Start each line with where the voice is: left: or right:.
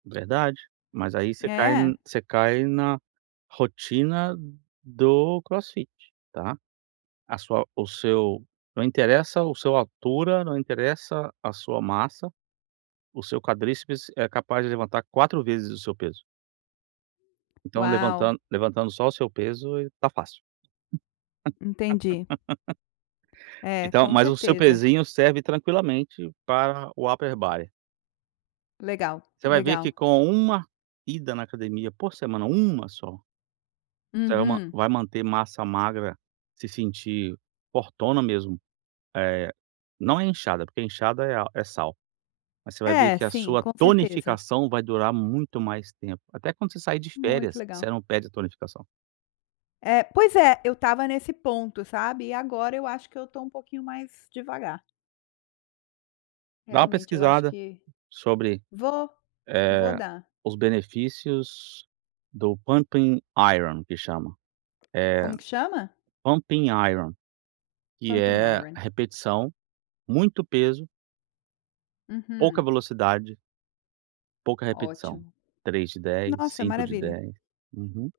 right: Verdade, mas aí você cai
left: É.
right: você cai na rotina do crossfit, tá, a sua o seu não interessa o sua altura, não interessa a sua massa, o seu quadríceps é capaz de levantar 4 vezes o seu peso. Então
left: Uau.
right: levantan levantando só o seu peso, tá fácil.
left: Entendi. É,
right: Então,
left: com
right: mas o seu
left: certeza.
right: pesinho serve tranquilamente para o Upper Body.
left: Legal,
right: Você vai ver
left: legal.
right: que com uma ida na academia por semana, uma só você va
left: Uhum.
right: vai manter massa magra, se sentir fortona mesmo, eh, não é inchada, porque a inchada é sal, mas você vai ver
left: É,
right: que a
left: sim,
right: sua
left: com certeza.
right: tonificação vai durar muito mais tempo, até quando você sair de
left: Muito
right: férias, você
left: legal.
right: não perde a tonificação.
left: É, pois é, eu estava nesse ponto, sabe, e agora eu acho que eu tô um pouquinho mais devagar.
right: Dá uma
left: Realmente eu acho
right: pesquisada
left: que
right: sobre,
left: vou, vou
right: eh,
left: dar.
right: os benefícios do pump iron, que chama. Eh,
left: Como que chama?
right: pump iron, que
left: Pump
right: é
left: iron.
right: repetição, muito peso pouca
left: Uhum.
right: velocidade pouca repetição;
left: Ótimo,
right: 3 de 10,
left: nossa
right: 5 de
left: maravilha.
right: 10. Uhum.